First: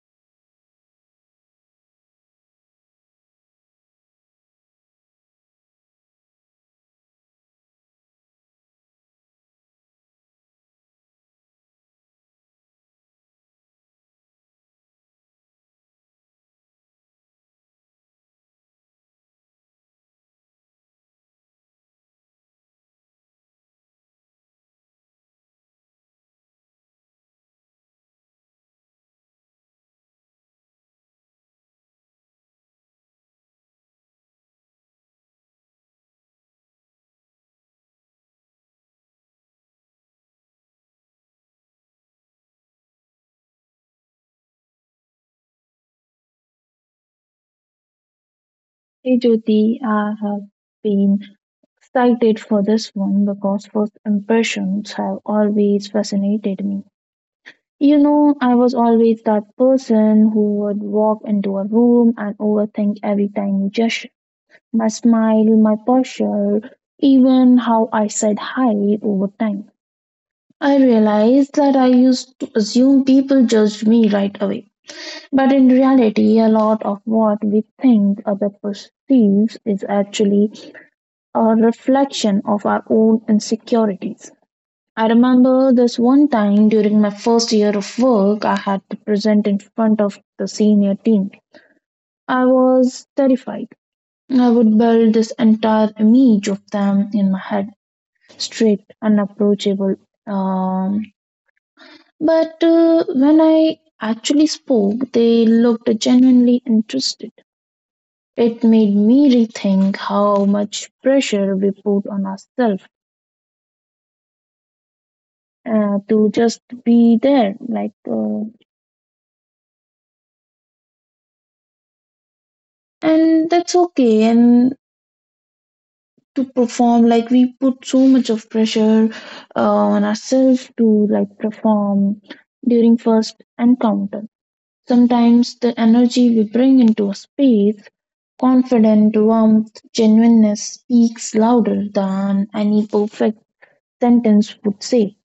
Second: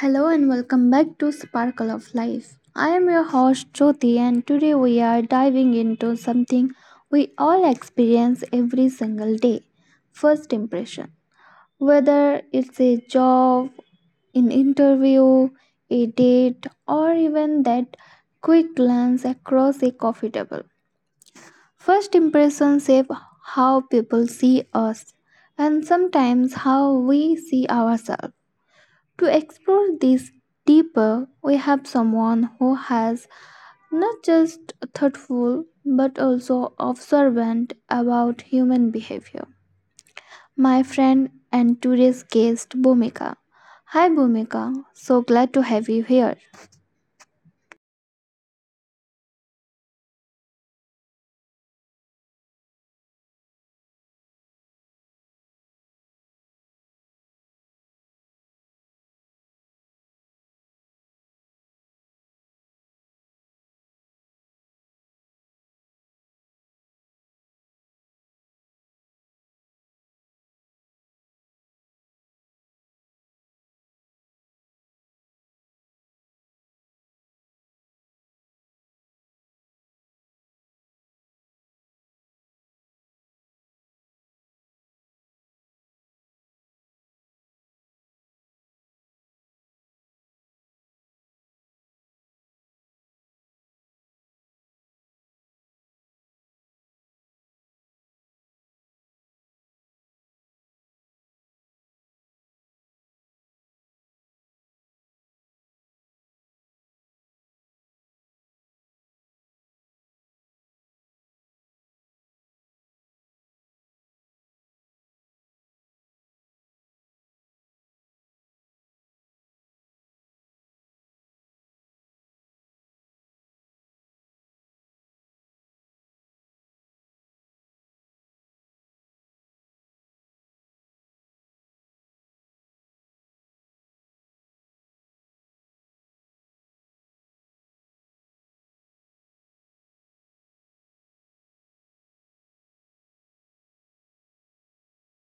Hello and welcome back to Sparkle of Life. I am your host Jyoti, and today we are diving into something we all experience every single day. First impression. Whether it's a job, an interview, a date, or even that quick glance across a coffee table. First impressions shape how people see us and sometimes how we see ourselves. To explore this deeper, we have someone who has not just thoughtful but also observant about human behavior. My friend and today's guest, Bhumika. Hi Bhumika, so glad to have you here. Hey Jyoti, I have been excited for this one because first impressions have always fascinated me. You know, I was always that person who would walk into a room and overthink every tiny gesture, my smile, my posture, even how I said hi over time. I realized that I used to assume people judged me right away. But in reality, a lot of what we think other perceives is actually a reflection of our own insecurities. I remember this one time during my first year of work, I had to present in front of the senior team. I was terrified. I would build this entire image of them in my head strict, unapproachable. Um, but When I actually spoke, they looked genuinely interested. It made me rethink how much pressure we put on ourselves to just be there like and that's okay, and to perform. Like, we put so much of pressure on ourselves to like perform during first encounter. Sometimes the energy we bring into a space, confident warmth, genuineness, speaks louder than any perfect sentence would say.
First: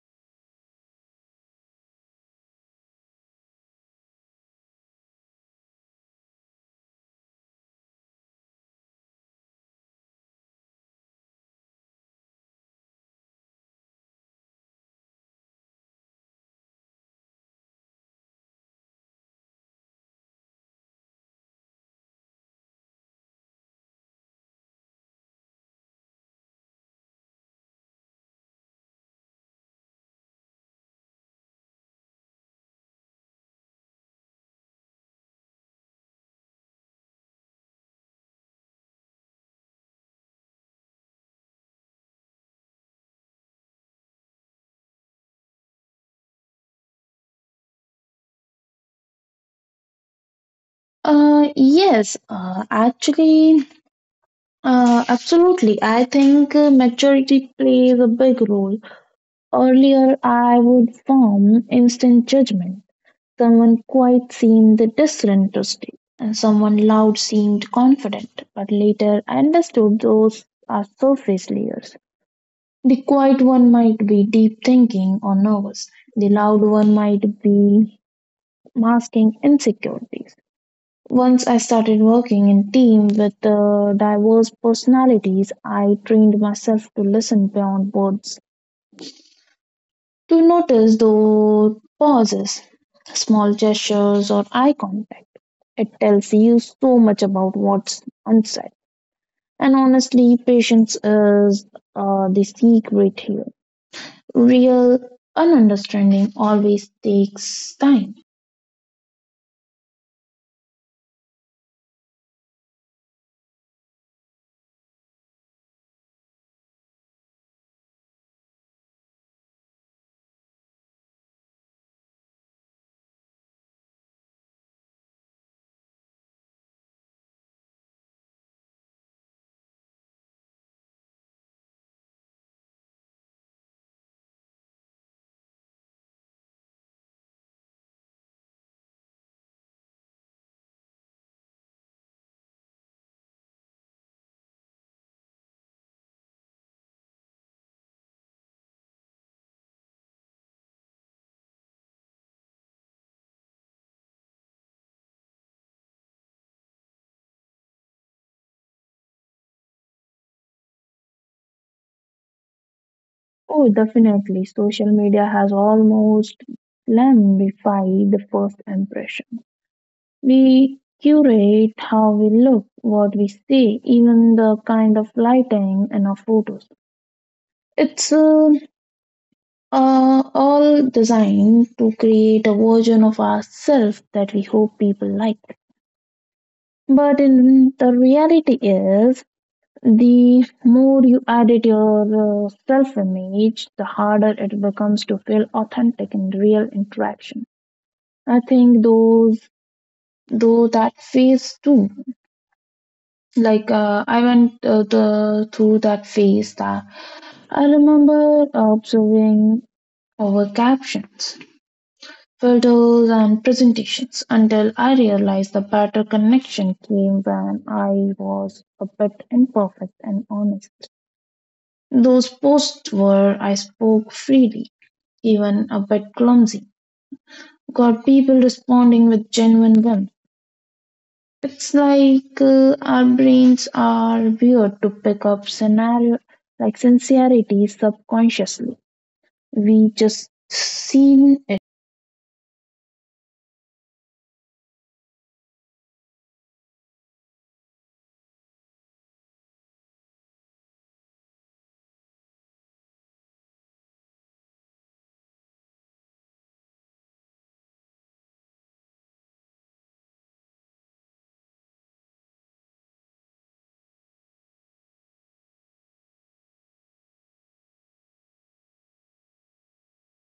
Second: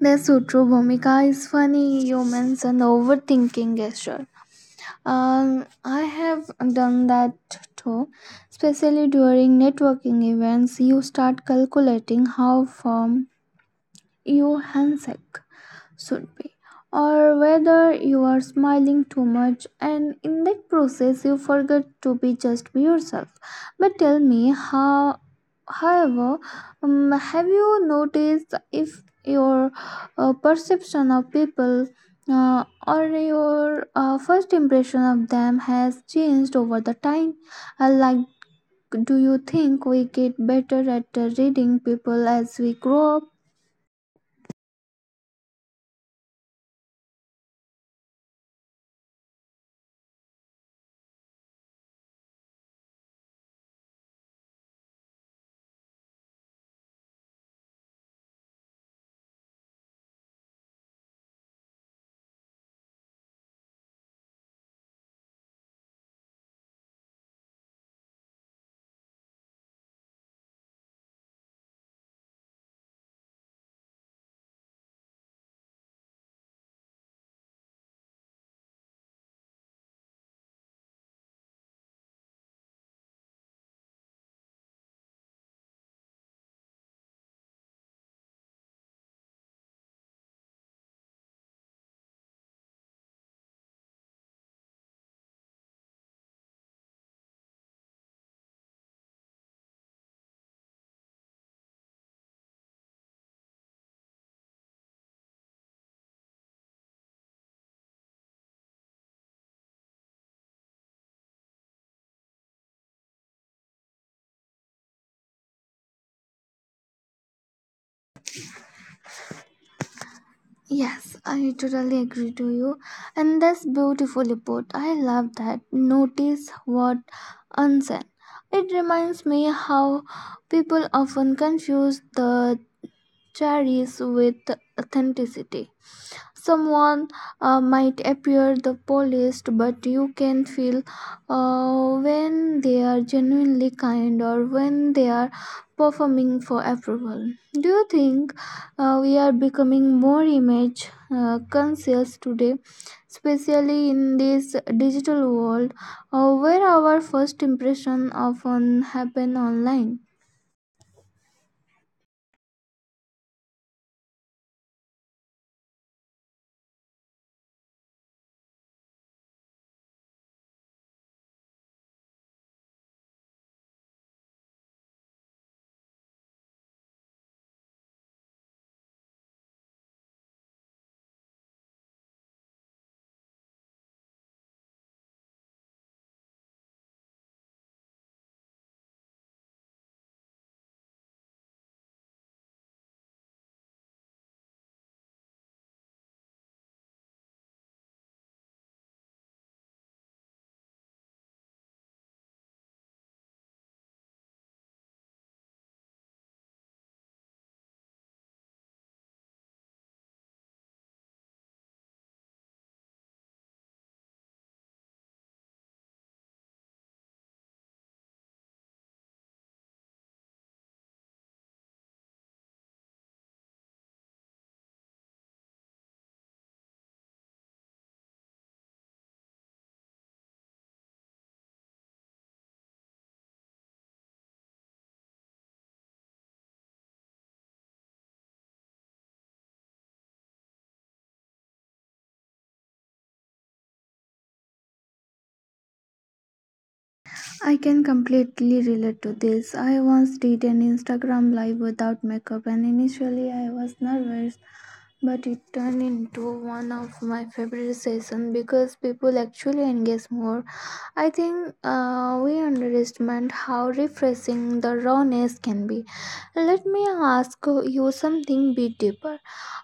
That's so true, Bhumika. It's funny you mentioned overthinking gesture. I have done that too, especially during networking events. You start calculating how firm your handshake should be, or whether you are smiling too much, and in that process, you forget to be just be yourself. But tell me, however, have you noticed if your perception of people or your first impression of them has changed over the time? Like, do you think we get better at reading people as we grow up? Yes, actually absolutely. I think maturity plays a big role. Earlier, I would form instant judgment. Someone quite seemed disinterested, and someone loud seemed confident. But later, I understood those are surface layers. The quiet one might be deep thinking or nervous. The loud one might be masking insecurities. Once I started working in team with diverse personalities, I trained myself to listen beyond words, to notice those pauses, small gestures, or eye contact. It tells you so much about what's unsaid. And honestly, patience is the secret here. Real understanding always takes time. Yes, I totally agree to you. And that's beautifully put. I love that. Notice what unseen. It reminds me how people often confuse the carries with authenticity. Someone might appear the polished, but you can feel when they are genuinely kind or when they are performing for approval. Do you think we are becoming more image conscious today, especially in this digital world where our first impression often happen online? Oh, definitely. Social media has almost glamorified the first impression. We curate how we look, what we see, even the kind of lighting in our photos. It's uh, all designed to create a version of ourselves that we hope people like. But in the reality is, the more you edit your self image, the harder it becomes to feel authentic in real interaction. I think those though that phase too. I went through that phase. That I remember observing over captions, filters, and presentations until I realized the better connection came when I was a bit imperfect and honest. Those posts where I spoke freely, even a bit clumsy, got people responding with genuine warmth. It's like our brains are weird to pick up scenario like sincerity subconsciously. We just seen it. I can completely relate to this. I once did an Instagram live without makeup and initially I was nervous, but it turned into one of my favorite sessions because people actually engage more. I think we underestimate how refreshing the rawness can be. Let me ask you something bit deeper.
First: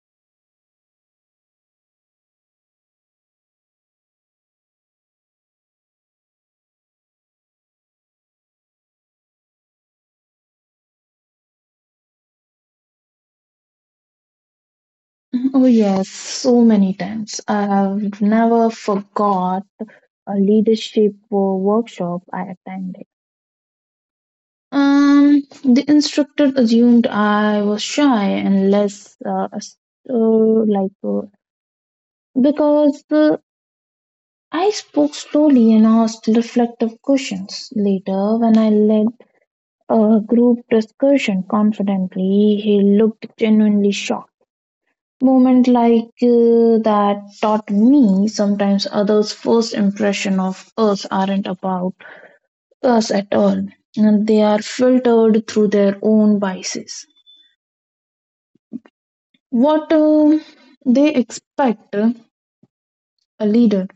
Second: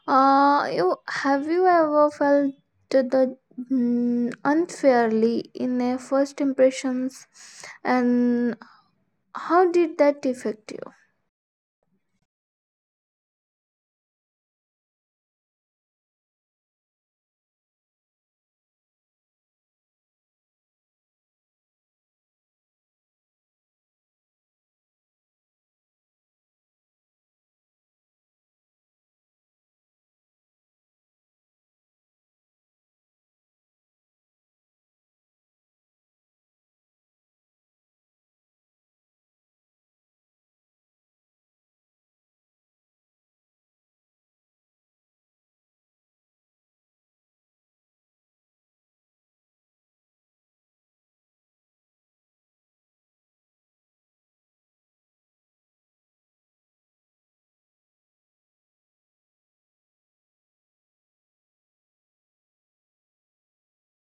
Have you ever felt the unfairly in a first impressions and how did that affect you? Oh yes, so many times. I've never forgot a leadership workshop I attended. The instructor assumed I was shy and less, as- like, because I spoke slowly and asked reflective questions. Later, when I led a group discussion confidently, he looked genuinely shocked. Moment like that taught me sometimes others' first impression of us aren't about us at all, and they are filtered through their own biases. What they expect a leader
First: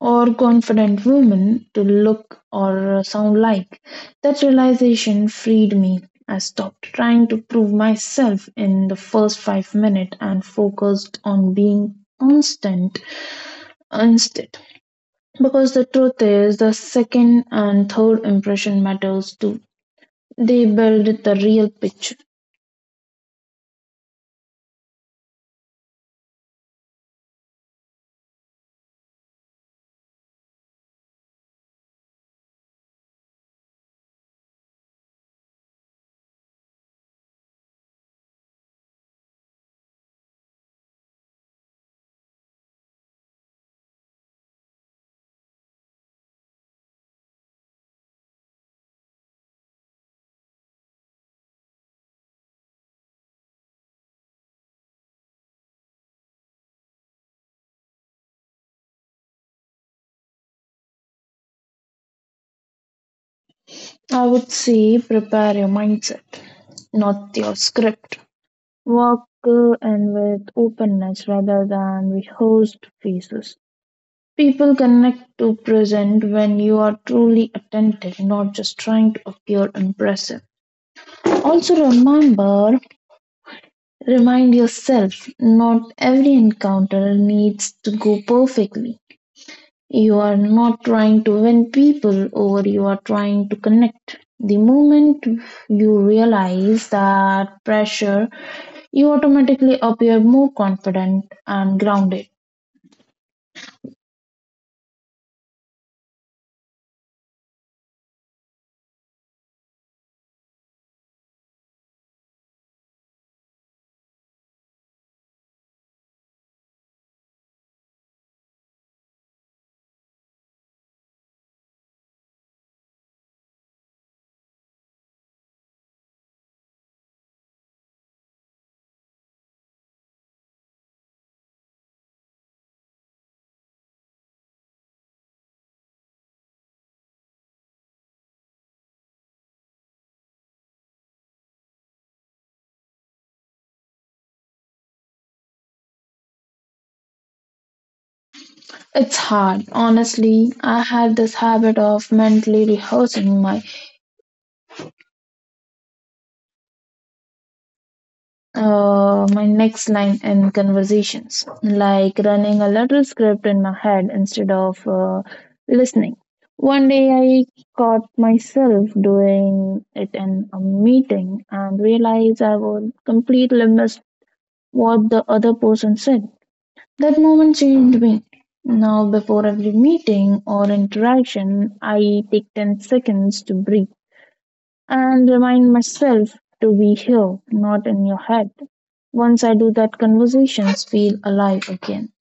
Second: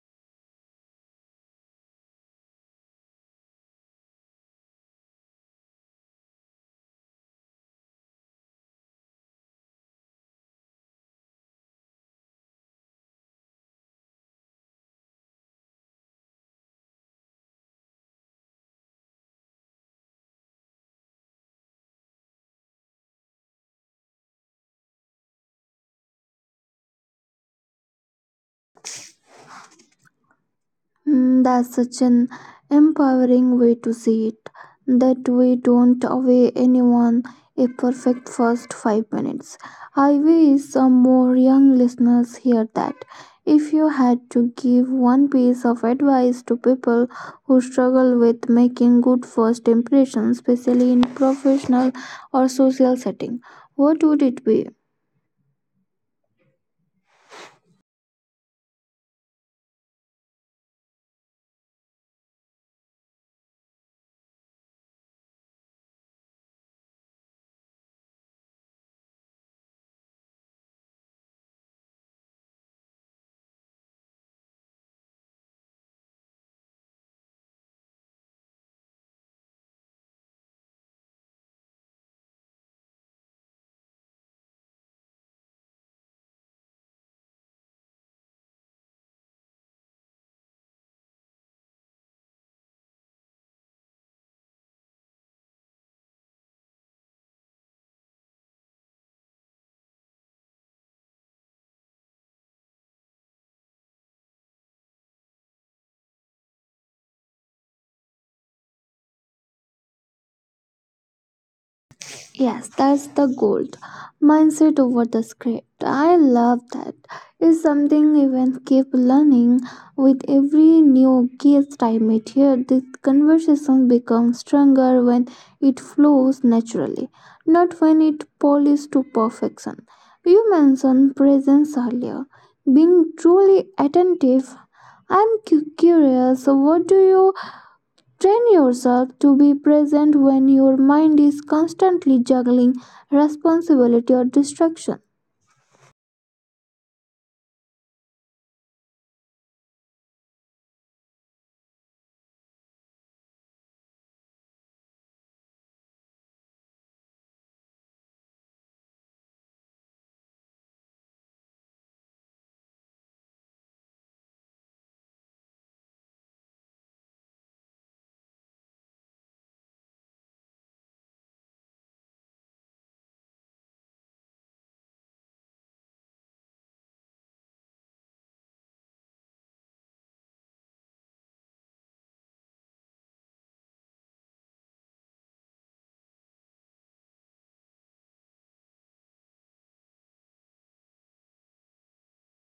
or confident woman to look or sound like. That realization freed me. I stopped trying to prove myself in the first five minutes and focused on being constant instead. Because the truth is, the second and third impression matters too. They build the real picture. Mm, that's such an empowering way to see it. That we don't away anyone a perfect first 5 minutes. I wish some more young listeners hear that. If you had to give one piece of advice to people who struggle with making good first impressions, especially in professional or social setting, what would it be? I would say prepare your mindset, not your script. Walk in with openness rather than rehearsed faces. People connect to present when you are truly attentive, not just trying to appear impressive. Also remember, remind yourself, not every encounter needs to go perfectly. You are not trying to win people over, you are trying to connect. The moment you realize that pressure, you automatically appear more confident and grounded. Yes, that's the gold. Mindset over the script. I love that. It's something even keep learning with every new guest I meet here. This conversation becomes stronger when it flows naturally, not when it polished to perfection. You mentioned presence earlier. Being truly attentive. I'm curious, what do you train yourself to be present when your mind is constantly juggling responsibility or distraction. It's hard. Honestly, I had this habit of mentally rehearsing my next line in conversations, like running a little script in my head instead of listening. One day I caught myself doing it in a meeting and realized I would completely miss what the other person said. That moment changed me. Now, before every meeting or interaction, I take 10 seconds to breathe and remind myself to be here, not in your head. Once I do that, conversations feel alive again.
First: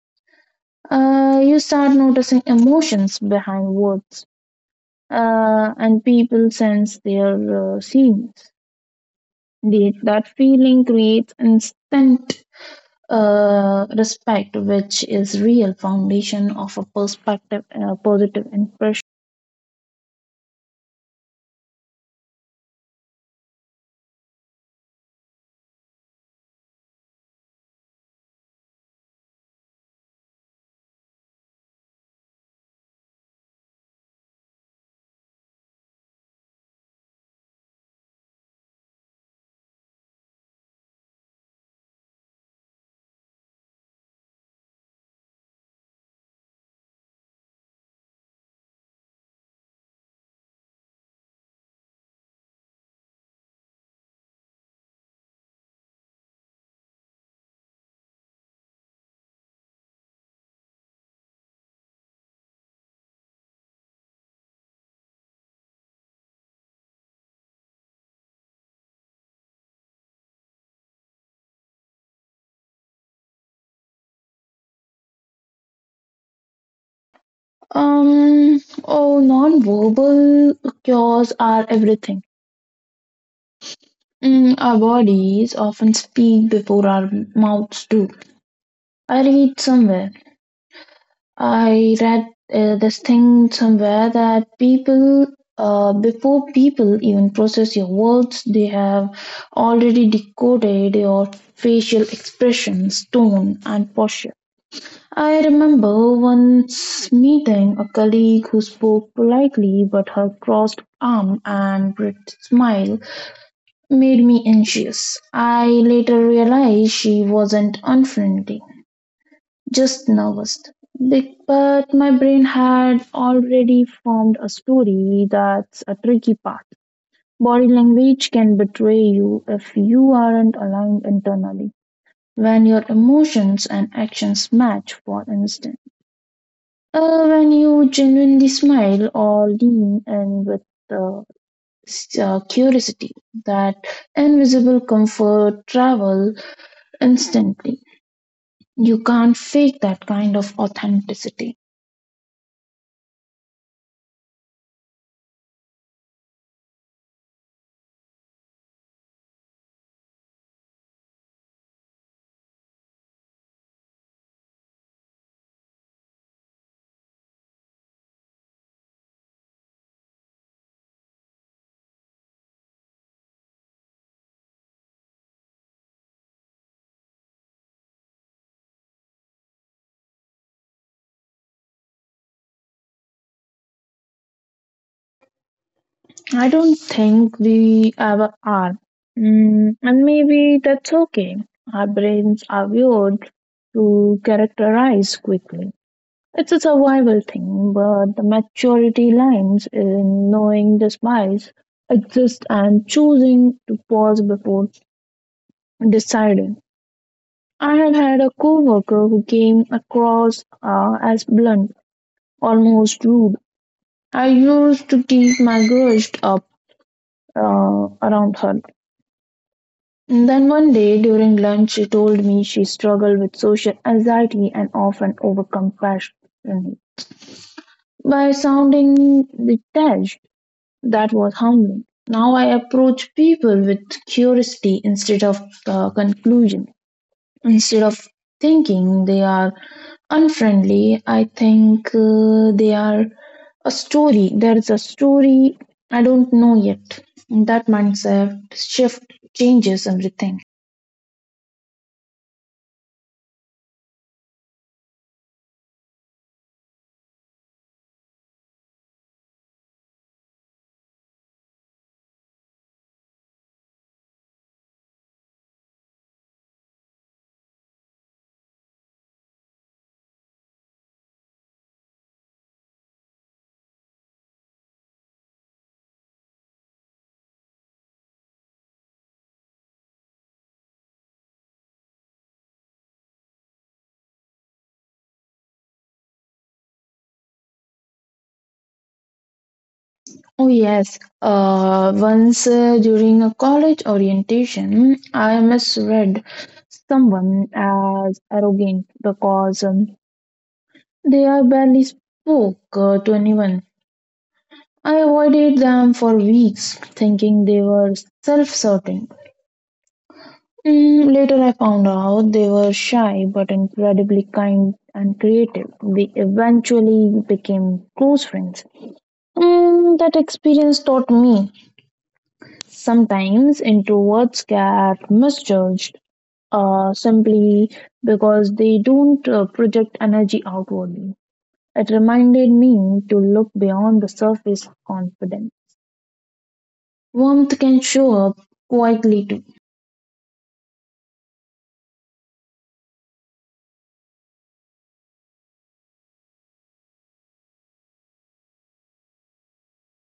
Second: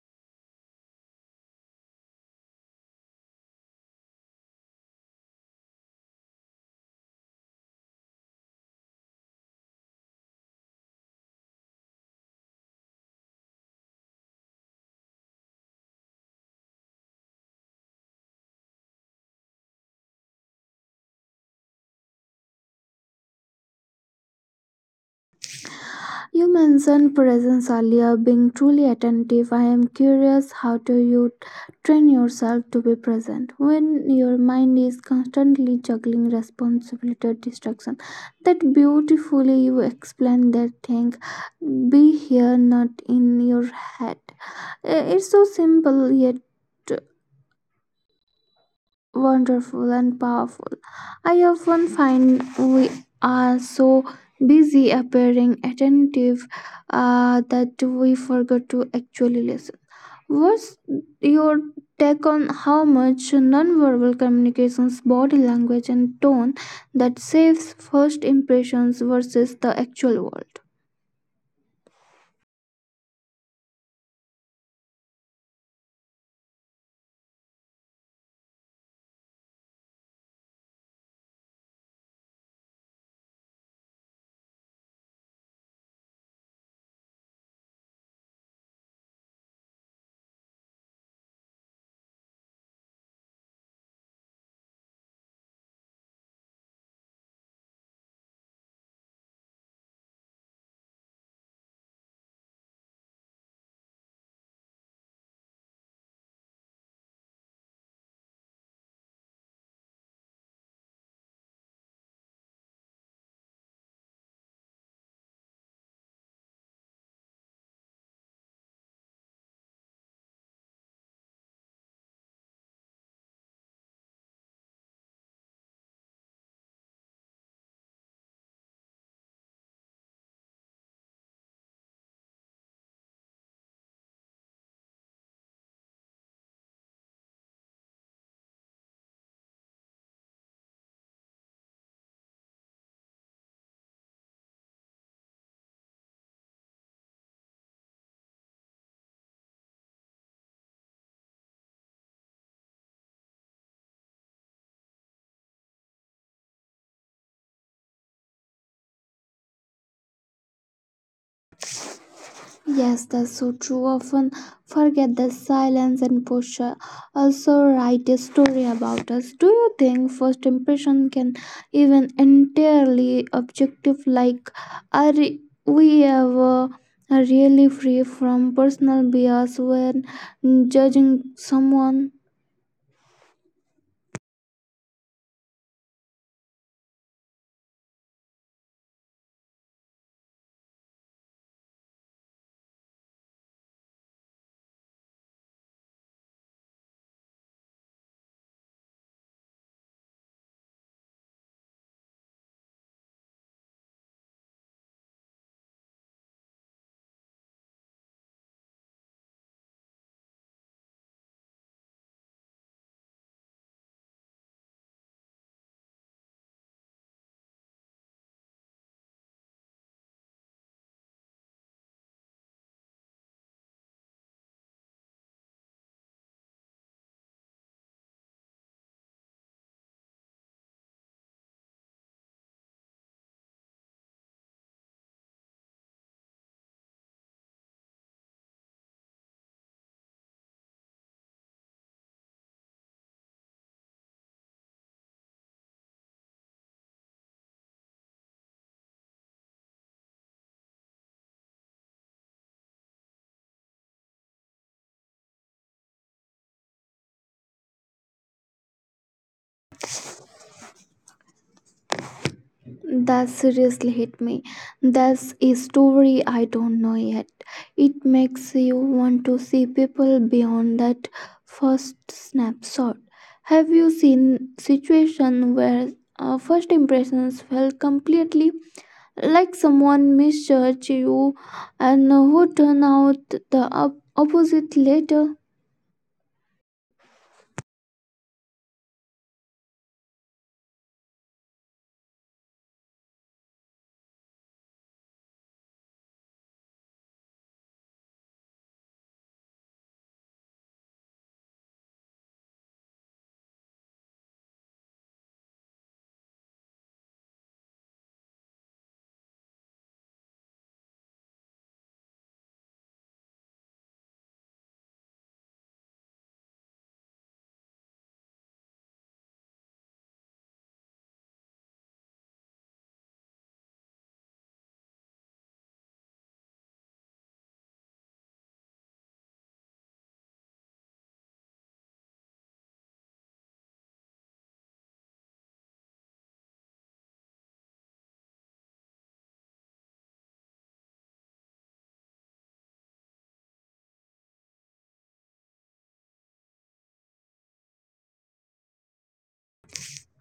You start noticing emotions behind words, and people sense their scenes. The, that feeling creates instant respect, which is real foundation of a perspective, positive impression. You mentioned presence earlier, being truly attentive. I am curious, how do you train yourself to be present when your mind is constantly juggling responsibility or distraction? That beautifully you explained that thing. Be here, not in your head. It's so simple yet wonderful and powerful. I often find we are so busy appearing attentive that we forget to actually listen. What's your take on how much nonverbal communications, body language, and tone that saves first impressions versus the actual world? Oh, non-verbal cures are everything. Our bodies often speak before our mouths do. I read somewhere, I read this thing somewhere that before people even process your words, they have already decoded your facial expressions, tone, and posture. I remember once meeting a colleague who spoke politely, but her crossed arm and bright smile made me anxious. I later realized she wasn't unfriendly, just nervous. But my brain had already formed a story. That's a tricky part. Body language can betray you if you aren't aligned internally. When your emotions and actions match, for instance, when you genuinely smile or lean in with uh, curiosity, that invisible comfort travel instantly. You can't fake that kind of authenticity. Yes, that's so true. Often forget the silence and posture. Also, write a story about us. Do you think first impression can even entirely objective? Like, are we ever really free from personal bias when judging someone? I don't think we ever are. And maybe that's okay. Our brains are wired to characterize quickly. It's a survival thing, but the maturity lies in knowing the spies exist and choosing to pause before deciding. I have had a coworker who came across as blunt, almost rude. I used to keep my grudge up around her. Then one day during lunch, she told me she struggled with social anxiety and often overcompassion by sounding detached. That was humbling. Now I approach people with curiosity instead of conclusion, instead of thinking they are unfriendly. I think they are a story. There is a story I don't know yet. That mindset shift changes everything. That seriously hit me. That's a story I don't know yet. It makes you want to see people beyond that first snapshot. Have you seen situation where first impressions felt completely like someone misjudged you and who turn out the opposite later? Oh, yes. Once during a college orientation, I misread someone as arrogant because they are barely spoke to anyone. I avoided them for weeks, thinking they were self certain. Later, I found out they were shy but incredibly kind and creative. We eventually became close friends. That experience taught me sometimes introverts get misjudged simply because they don't project energy outwardly. It reminded me to look beyond the surface confidence. Warmth can show up quietly too.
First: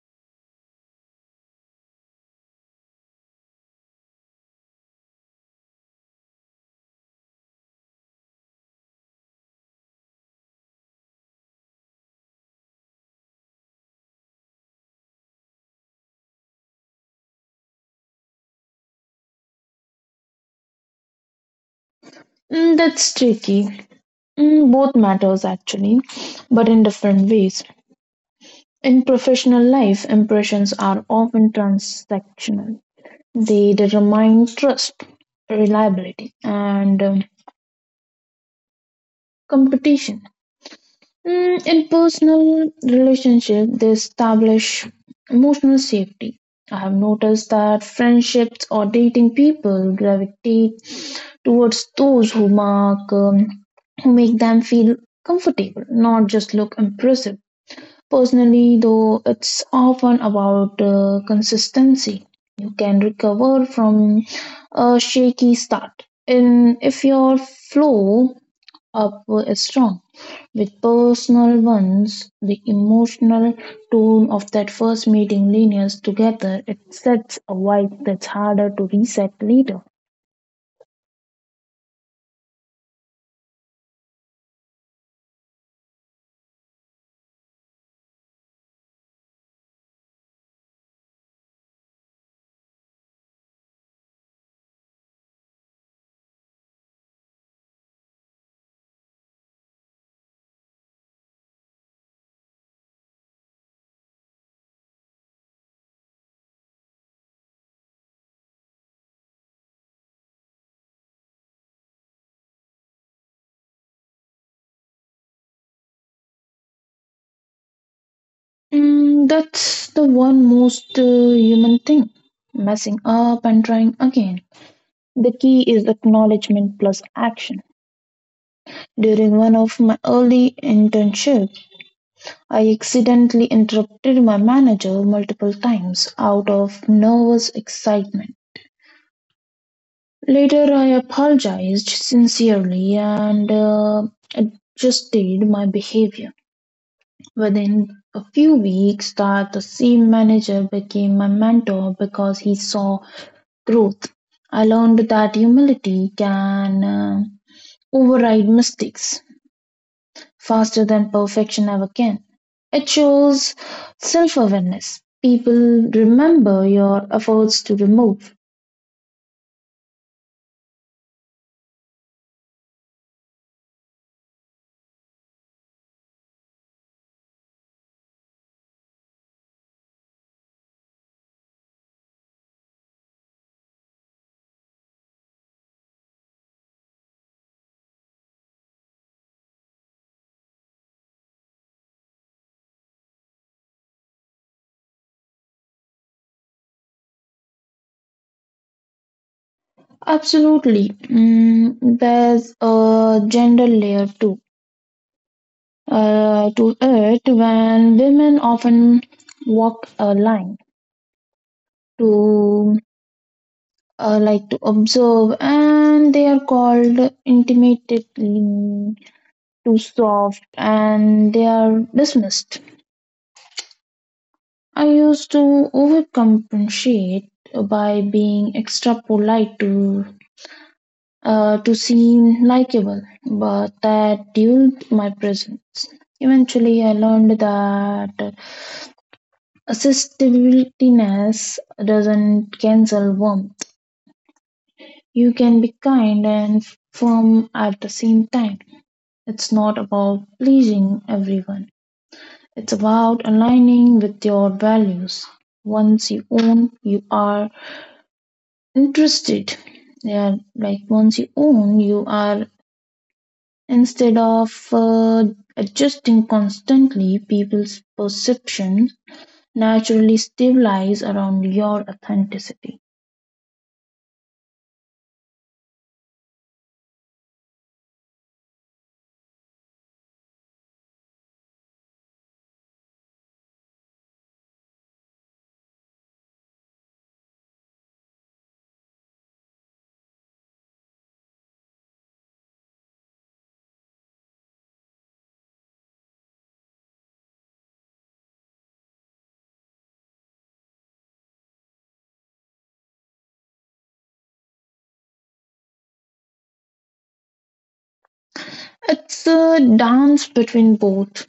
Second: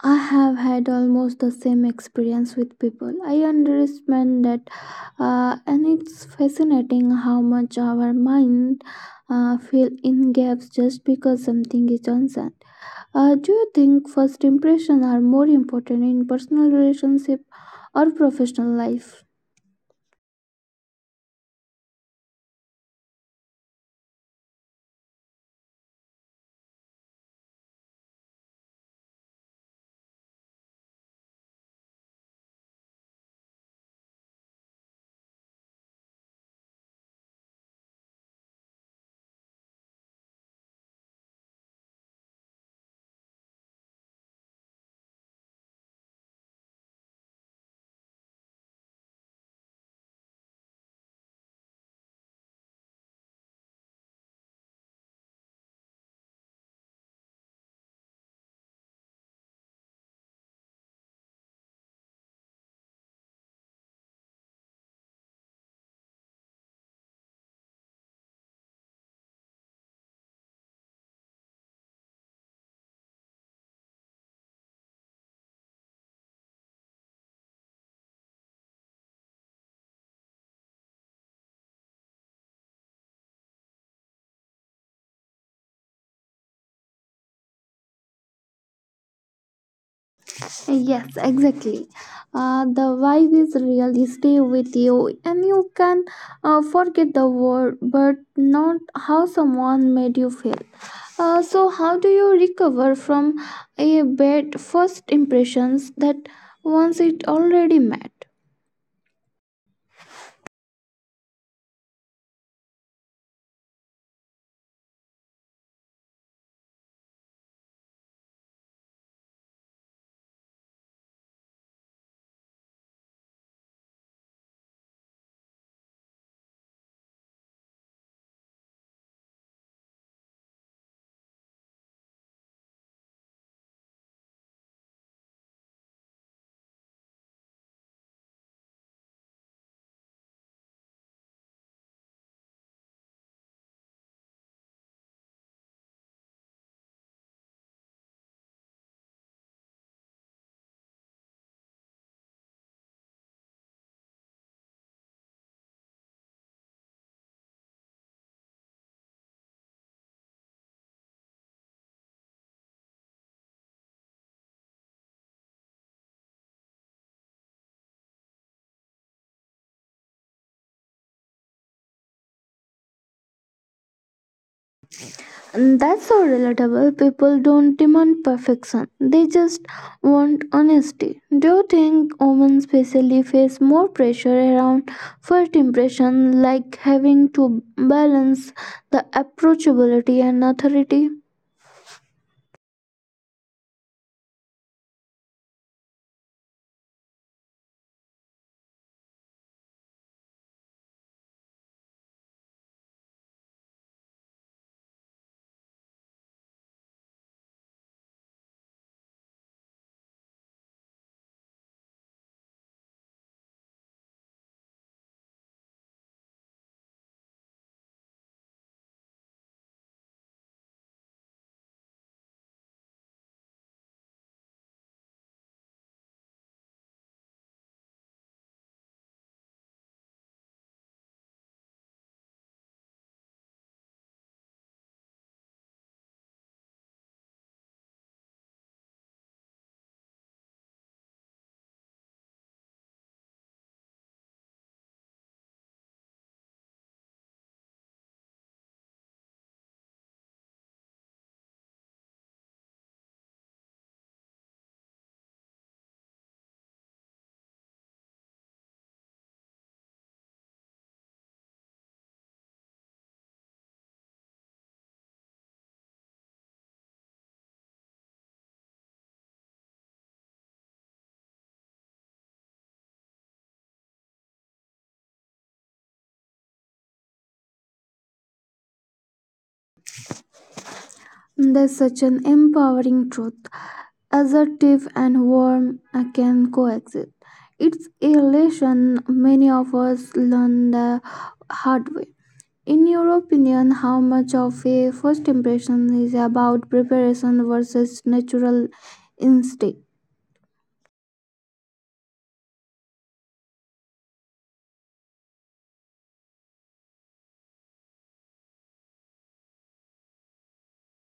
I have had almost the same experience with people. I understand that, and it's fascinating how much our mind fill in gaps just because something is unsent. Do you think first impressions are more important in personal relationship or professional life? That's tricky. Both matters actually, but in different ways. In professional life, impressions are often transactional. They determine trust, reliability, and competition. In personal relationship, they establish emotional safety. I have noticed that friendships or dating people gravitate towards those who mark who make them feel comfortable, not just look impressive. Personally, though, it's often about consistency. You can recover from a shaky start and if your flow up is strong. With personal ones, the emotional tone of that first meeting lingers together, it sets a vibe that's harder to reset later. Yes, exactly. The vibe is really stay with you, and you can forget the word, but not how someone made you feel. So, how do you recover from a bad first impressions that once it already met? That's the one most human thing, messing up and trying again. The key is acknowledgement plus action. During one of my early internships, I accidentally interrupted my manager multiple times out of nervous excitement. Later, I apologized sincerely and adjusted my behavior. Within a few weeks, that the same manager became my mentor because he saw growth. I learned that humility can override mistakes faster than perfection ever can. It shows self awareness. People remember your efforts to remove. And that's so relatable. People don't demand perfection; they just want honesty. Do you think women specially face more pressure around first impression, like having to balance the approachability and authority? Absolutely. There's a gender layer too to it when women often walk a line to like to observe and they are called intimately too soft and they are dismissed. I used to overcompensate by being extra polite to seem likable, but that dulled my presence. Eventually, I learned that accessibilityness doesn't cancel warmth. You can be kind and firm at the same time. It's not about pleasing everyone. It's about aligning with your values. Once you own you are interested. They are like once you own, you are instead of adjusting constantly, people's perceptions naturally stabilize around your authenticity. That's such an empowering truth. Assertive and warm can coexist. It's a lesson many of us learn the hard way. In your opinion, how much of a first impression is about preparation versus natural instinct? It's a dance between both.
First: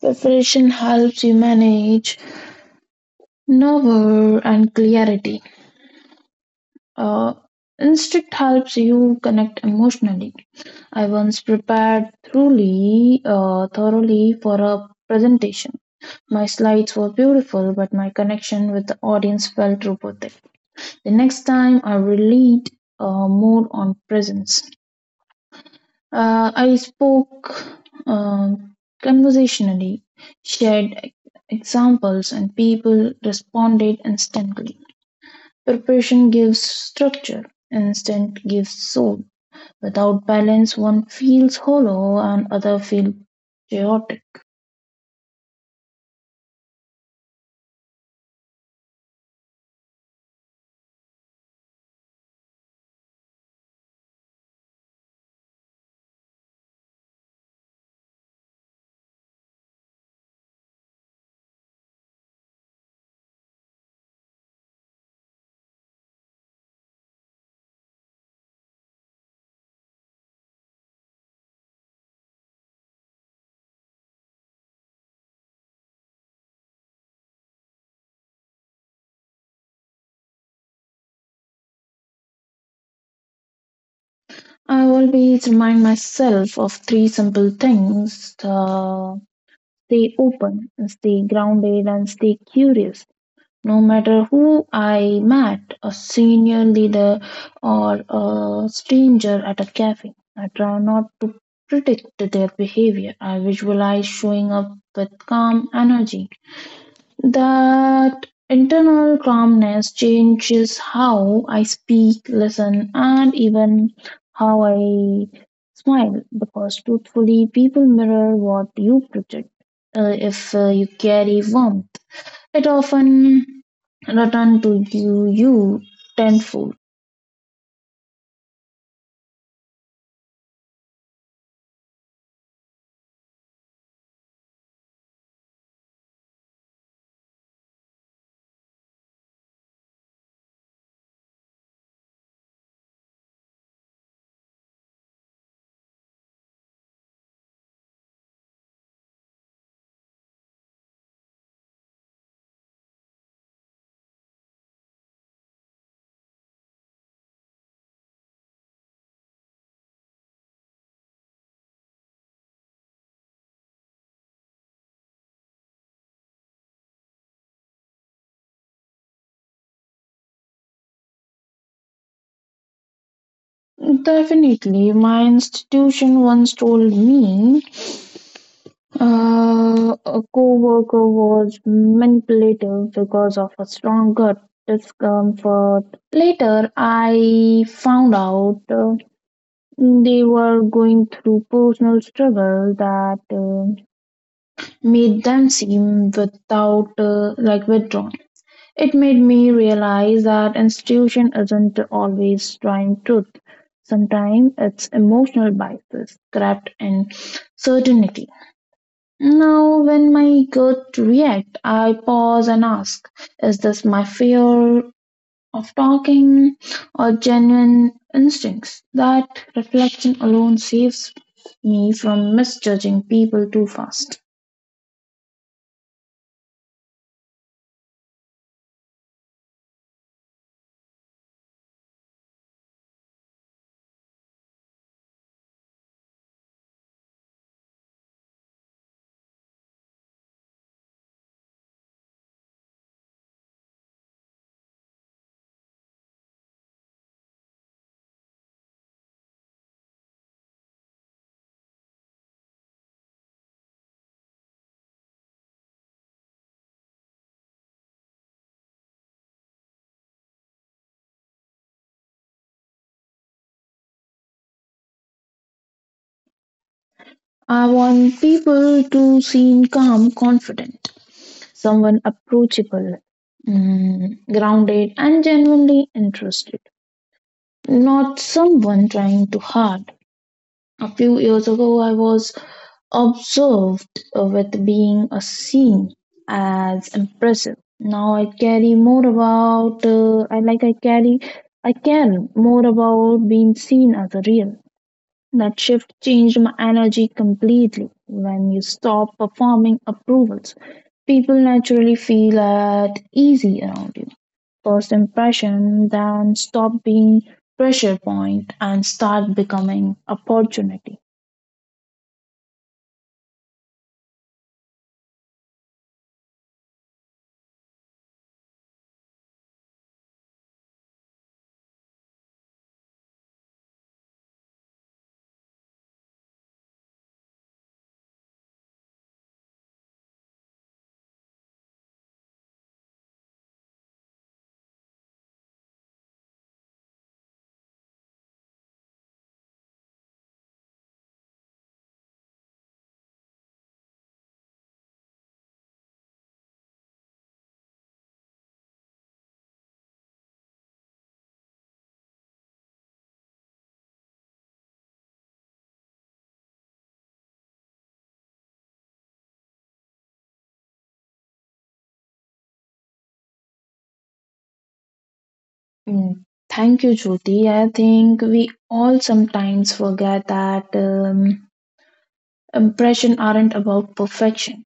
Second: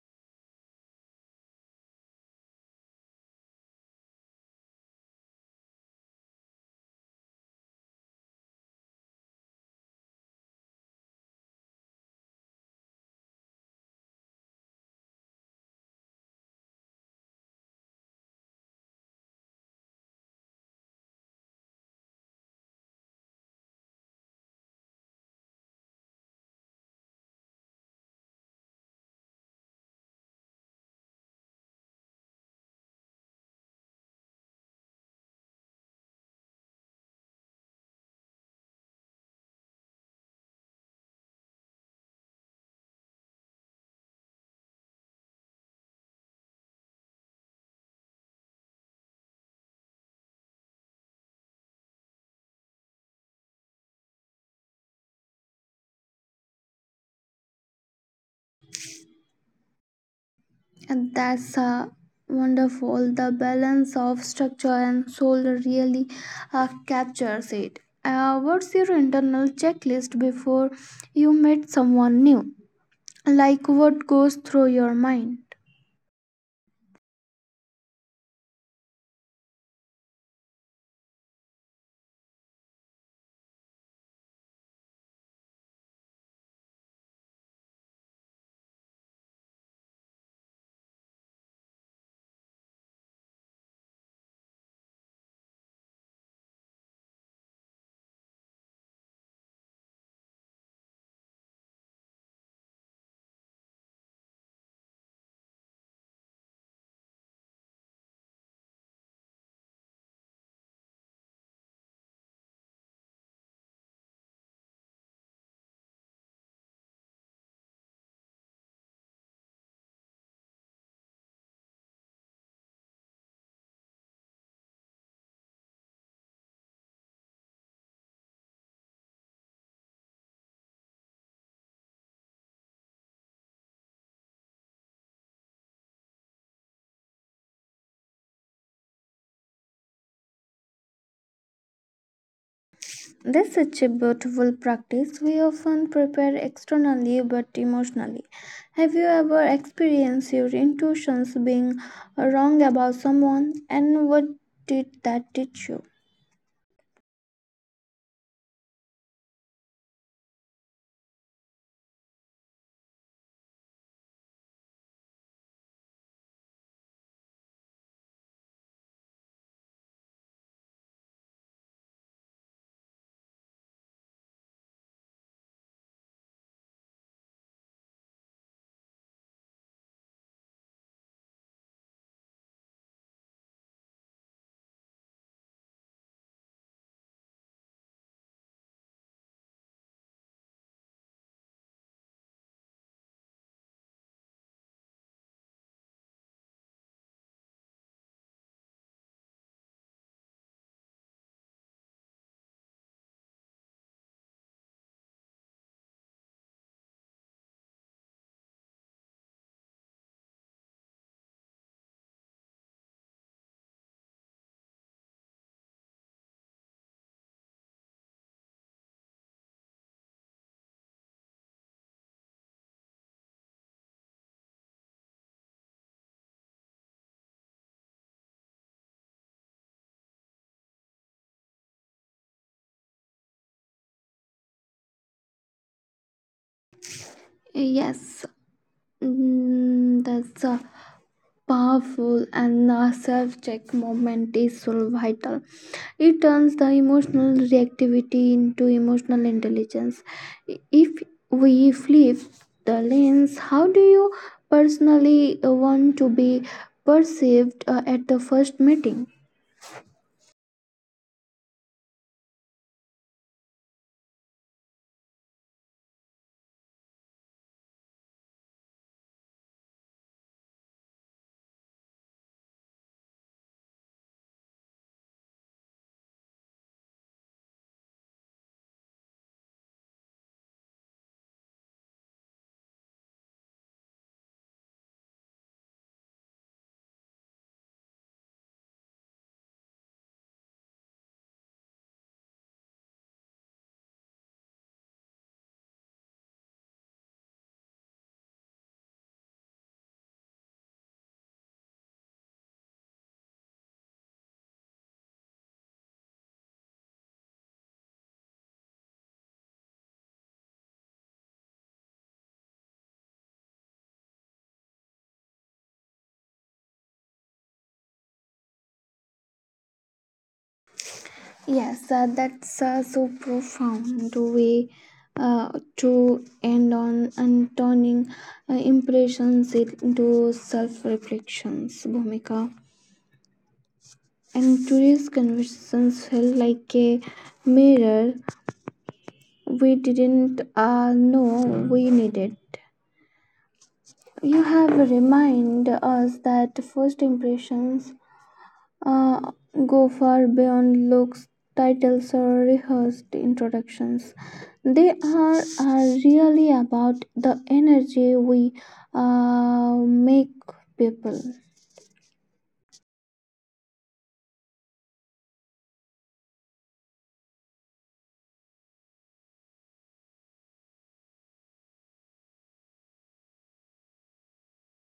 Preparation helps you manage nerve and clarity. Uh, Instinct helps you connect emotionally. I once prepared thoroughly for a presentation. My slides were beautiful, but my connection with the audience felt robotic. The next time I will lead more on presence. I spoke um conversationally, shared examples, and people responded instantly. Preparation gives structure, instant gives soul. Without balance, one feels hollow and other feel chaotic. And that's wonderful, the balance of structure and soul really captures it. What's your internal checklist before you meet someone new, like what goes through your mind? I always remind myself of three simple things: stay open, stay grounded, and stay curious. No matter who I met, a senior leader or a stranger at a cafe, I try not to predict their behavior. I visualize showing up with calm energy. That internal calmness changes how I speak, listen, and even how I smile, because truthfully, people mirror what you project. If you carry warmth, it often returns to you, tenfold. That's such a beautiful practice. We often prepare externally but emotionally. Have you ever experienced your intuitions being wrong about someone and what did that teach you? Definitely, my institution once told me a co-worker was manipulative because of a strong gut discomfort. Later, I found out they were going through personal struggle that made them seem without like withdrawn. It made me realize that institution isn't always trying truth. Sometimes it's emotional biases trapped in certainty. Now, when my gut react, I pause and ask, is this my fear of talking or genuine instincts? That reflection alone saves me from misjudging people too fast. Yes. Mm, that's a powerful and self check moment is so vital. It turns the emotional reactivity into emotional intelligence. If we flip the lens, how do you personally want to be perceived at the first meeting? I want people to seem calm, confident, someone approachable, grounded, and genuinely interested. Not someone trying too hard. A few years ago, I was observed with being a seen as impressive. Now I carry more about I like I carry I care more about being seen as a real. That shift changed my energy completely. When you stop performing approvals, people naturally feel at easy around you. First impression, then stop being pressure point and start becoming opportunity. Yes, that's so profound way uh, to end on, and turning impressions into self reflections, Bhumika. And today's conversations felt like a mirror we didn't know we needed. You have reminded us that first impressions uh, go far beyond looks, titles, or rehearsed introductions. They are really about the energy we make people. Mm. Thank you, Jyoti. I think we all sometimes forget that impression aren't about perfection.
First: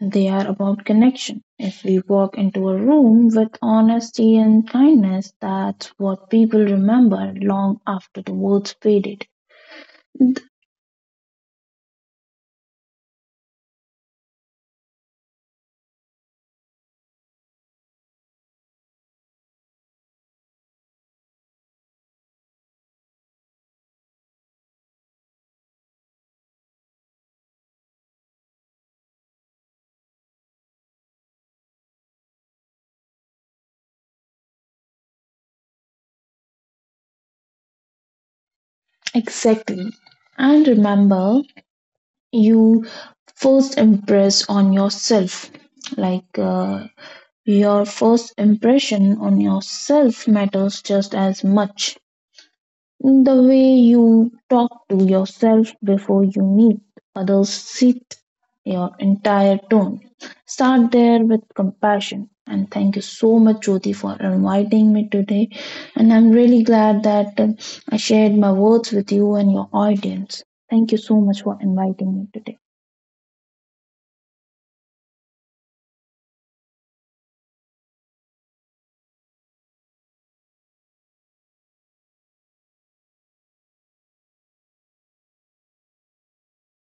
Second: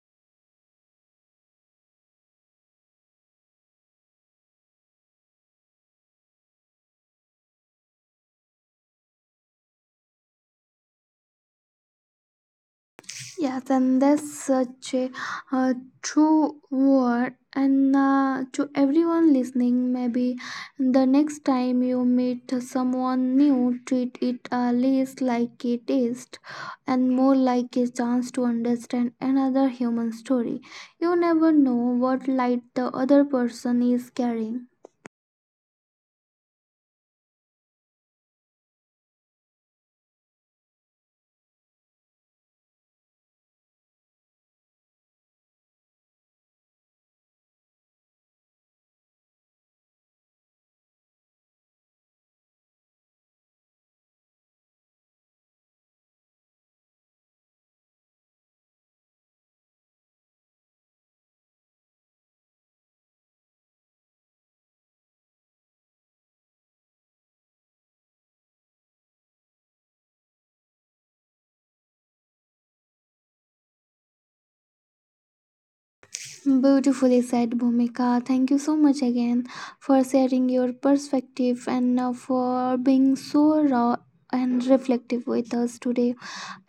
They are about connection. If we walk into a room with honesty and kindness, that's what people remember long after the words faded. Yes, and that's such a uh, true word. And to everyone listening, maybe the next time you meet someone new, treat it less like a test and more like a chance to understand another human story. You never know what light the other person is carrying. Exactly. And remember, you first impress on yourself. Like uh, Your first impression on yourself matters just as much. The way you talk to yourself before you meet others set your entire tone. Start there with compassion. And thank you so much, Jyoti, for inviting me today. And I'm really glad that I shared my words with you and your audience. Thank you so much for inviting me today. Beautifully said, Bhumika. Thank you so much again for sharing your perspective, and for being so raw and reflective with us today.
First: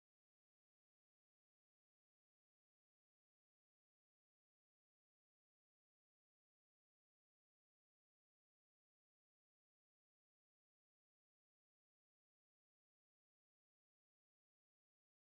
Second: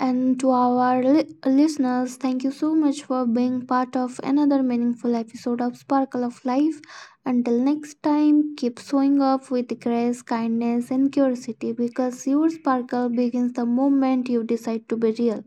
And to our listeners, thank you so much for being part of another meaningful episode of Sparkle of Life. Until next time, keep showing up with grace, kindness, and curiosity because your sparkle begins the moment you decide to be real.